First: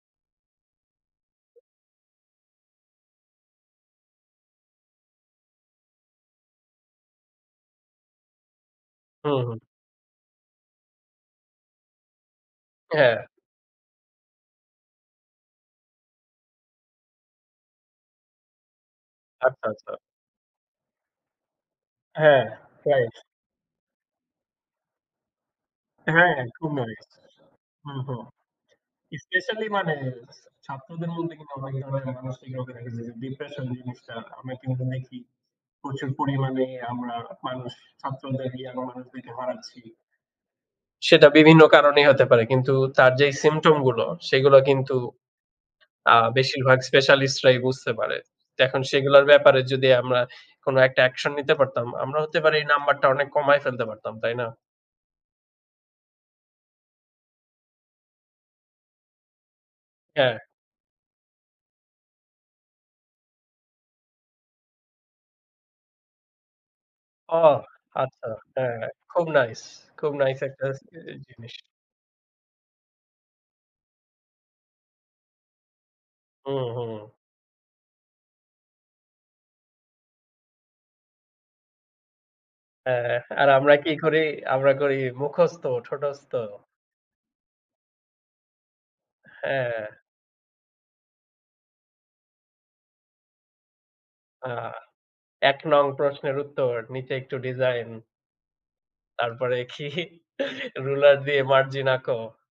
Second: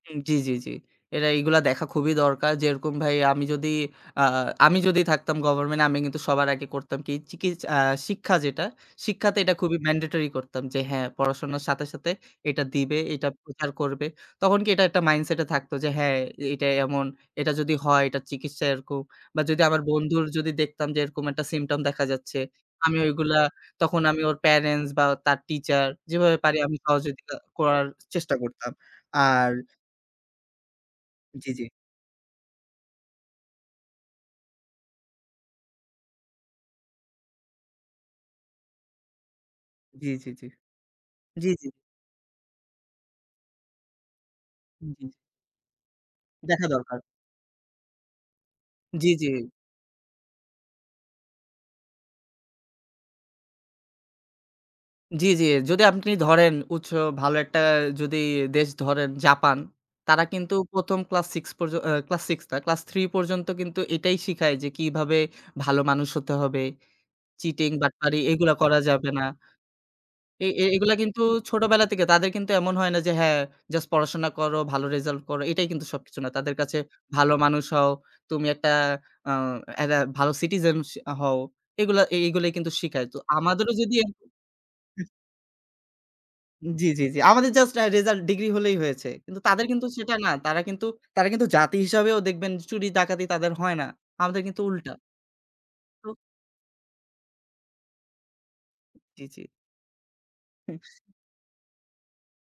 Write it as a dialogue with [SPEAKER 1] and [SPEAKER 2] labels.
[SPEAKER 1] উম জি, জি, জি। এরা এইগুলা দেখা খুবই দরকার। যেরকম ভাই আমি যদি আ আমি যদি থাকতাম গভর্নমেন্ট আমি কিন্তু সবার আগে করতাম কি? চিকিস আ শিক্ষা যেটা, শিক্ষাতে
[SPEAKER 2] হুম,
[SPEAKER 1] এটা
[SPEAKER 2] হুম।
[SPEAKER 1] খুবই ম্যান্ডেটরি করতাম। যে হ্যাঁ পড়াশোনার সাথে, সাথে এটা দিবে,
[SPEAKER 2] হ্যাঁ।
[SPEAKER 1] এটা প্রচার করবে। তখন কি এটা একটা মাইন্ডসেট এ থাকতো যে হ্যাঁ এ এইটা এমন, এটা যদি হয় এটা চিকিৎসা এরকম। বা যদি
[SPEAKER 2] আচ্ছা,
[SPEAKER 1] আমার
[SPEAKER 2] আচ্ছা।
[SPEAKER 1] বন্ধুর যদি দেখতাম যে এরকম একটা symptom দেখা যাচ্ছে।
[SPEAKER 2] হ্যাঁ,
[SPEAKER 1] আমি
[SPEAKER 2] রাইট।
[SPEAKER 1] ঐগুলা তখন আমি ওর প্যারেন্টস বা তার টিচার
[SPEAKER 2] হ্যাঁ
[SPEAKER 1] যেভাবে পারি
[SPEAKER 2] খুব
[SPEAKER 1] আমি
[SPEAKER 2] মারে।
[SPEAKER 1] সহযোগিতা করার
[SPEAKER 2] হু, হু।
[SPEAKER 1] চেষ্টা করতাম। আর
[SPEAKER 2] স্পেশালই মানে ছাত্রদের মধ্যে
[SPEAKER 1] জি,
[SPEAKER 2] কিন্তু
[SPEAKER 1] জি।
[SPEAKER 2] অনেক ধরনের মানসিক রোগ ডিপ্রেশন জিনিসটা আমরা কিন্তু দেখি প্রচুর পরিমাণে আমরা মানুষ ছাত্রদের দিয়ে [unintelligible] হারাচ্ছি।
[SPEAKER 1] জি, জি, জি,
[SPEAKER 2] সেটা
[SPEAKER 1] জি,
[SPEAKER 2] বিভিন্ন
[SPEAKER 1] জি।
[SPEAKER 2] কারণেই হতে পারে। কিন্তু তার যেই symptom গুলো, সেগুলা
[SPEAKER 1] হু,
[SPEAKER 2] কিন্তু
[SPEAKER 1] হু।
[SPEAKER 2] আ
[SPEAKER 1] দেখা
[SPEAKER 2] বেশিরভাগ
[SPEAKER 1] দরকার।
[SPEAKER 2] স্পেশালিস্টরাই বুঝতে পারে। তো এখন
[SPEAKER 1] জি,
[SPEAKER 2] সেগুলোর
[SPEAKER 1] জি।
[SPEAKER 2] ব্যাপারে যদি আমরা কোন একটা অ্যাকশন নিতে পারতাম, আমরা হতে পারে এই নাম্বারটা অনেক কমায় ফেলতে পারতাম, তাই না?
[SPEAKER 1] জি, জি। যদি আপনি ধরেন উচ্চ ভালো একটা যদি দেশ ধরেন Japan, তারা
[SPEAKER 2] হ্যাঁ।
[SPEAKER 1] কিন্তু ১ম ক্লাস 6 পর্য আ ক্লাস 6 না ক্লাস 3 পর্যন্ত কিন্তু এইটাই শিখায় যে কিভাবে ভালো মানুষ হতে হবে।
[SPEAKER 2] ও
[SPEAKER 1] চিটিং, বাটপারি
[SPEAKER 2] আচ্ছা,
[SPEAKER 1] এগুলা করা
[SPEAKER 2] হ্যাঁ।
[SPEAKER 1] যাবে না।
[SPEAKER 2] খুব নাইস, খুব নাইস
[SPEAKER 1] এ
[SPEAKER 2] একটা
[SPEAKER 1] এ এগুলা
[SPEAKER 2] এ
[SPEAKER 1] কিন্তু
[SPEAKER 2] জিনিস।
[SPEAKER 1] ছোটবেলা থেকে তাদের কিন্তু এমন হয় না যে হ্যাঁ জাস্ট পড়াশোনা করো, ভালো রেজাল্ট করো, এটাই কিন্তু সবকিছু নয়। তাদের
[SPEAKER 2] হুম,
[SPEAKER 1] কাছে
[SPEAKER 2] হুম।
[SPEAKER 1] ভালো মানুষ হও, তুমি একটা আ একটা ভালো সিটিজেন স হও। এগুলা এইগুলো কিন্তু শিখায়।
[SPEAKER 2] হ্যাঁ।
[SPEAKER 1] তো
[SPEAKER 2] আর আমরা
[SPEAKER 1] আমাদেরও
[SPEAKER 2] কি
[SPEAKER 1] যদি
[SPEAKER 2] করি?
[SPEAKER 1] [unintelligible]
[SPEAKER 2] আমরা করি
[SPEAKER 1] হু
[SPEAKER 2] মুখস্থ, ঠোটস্থ।
[SPEAKER 1] জি, জি, জি। আমাদের জাস্ট অ্যা রেজাল্ট ডিগ্রি হলেই হয়েছে, কিন্তু তাদের
[SPEAKER 2] হ্যাঁ।
[SPEAKER 1] কিন্তু সেটা না। তারা কিন্তু তারা কিন্তু জাতি হিসেবেও দেখবেন চুরি ডাকাতি তাদের হয় না। আমাদের
[SPEAKER 2] আ
[SPEAKER 1] কিন্তু উল্টা।
[SPEAKER 2] ১ নং
[SPEAKER 1] তো
[SPEAKER 2] প্রশ্নের উত্তর, নিচে একটু ডিজাইন।
[SPEAKER 1] জি, জি।
[SPEAKER 2] তারপরে কি? রুলার দিয়ে মার্জিন আঁকো।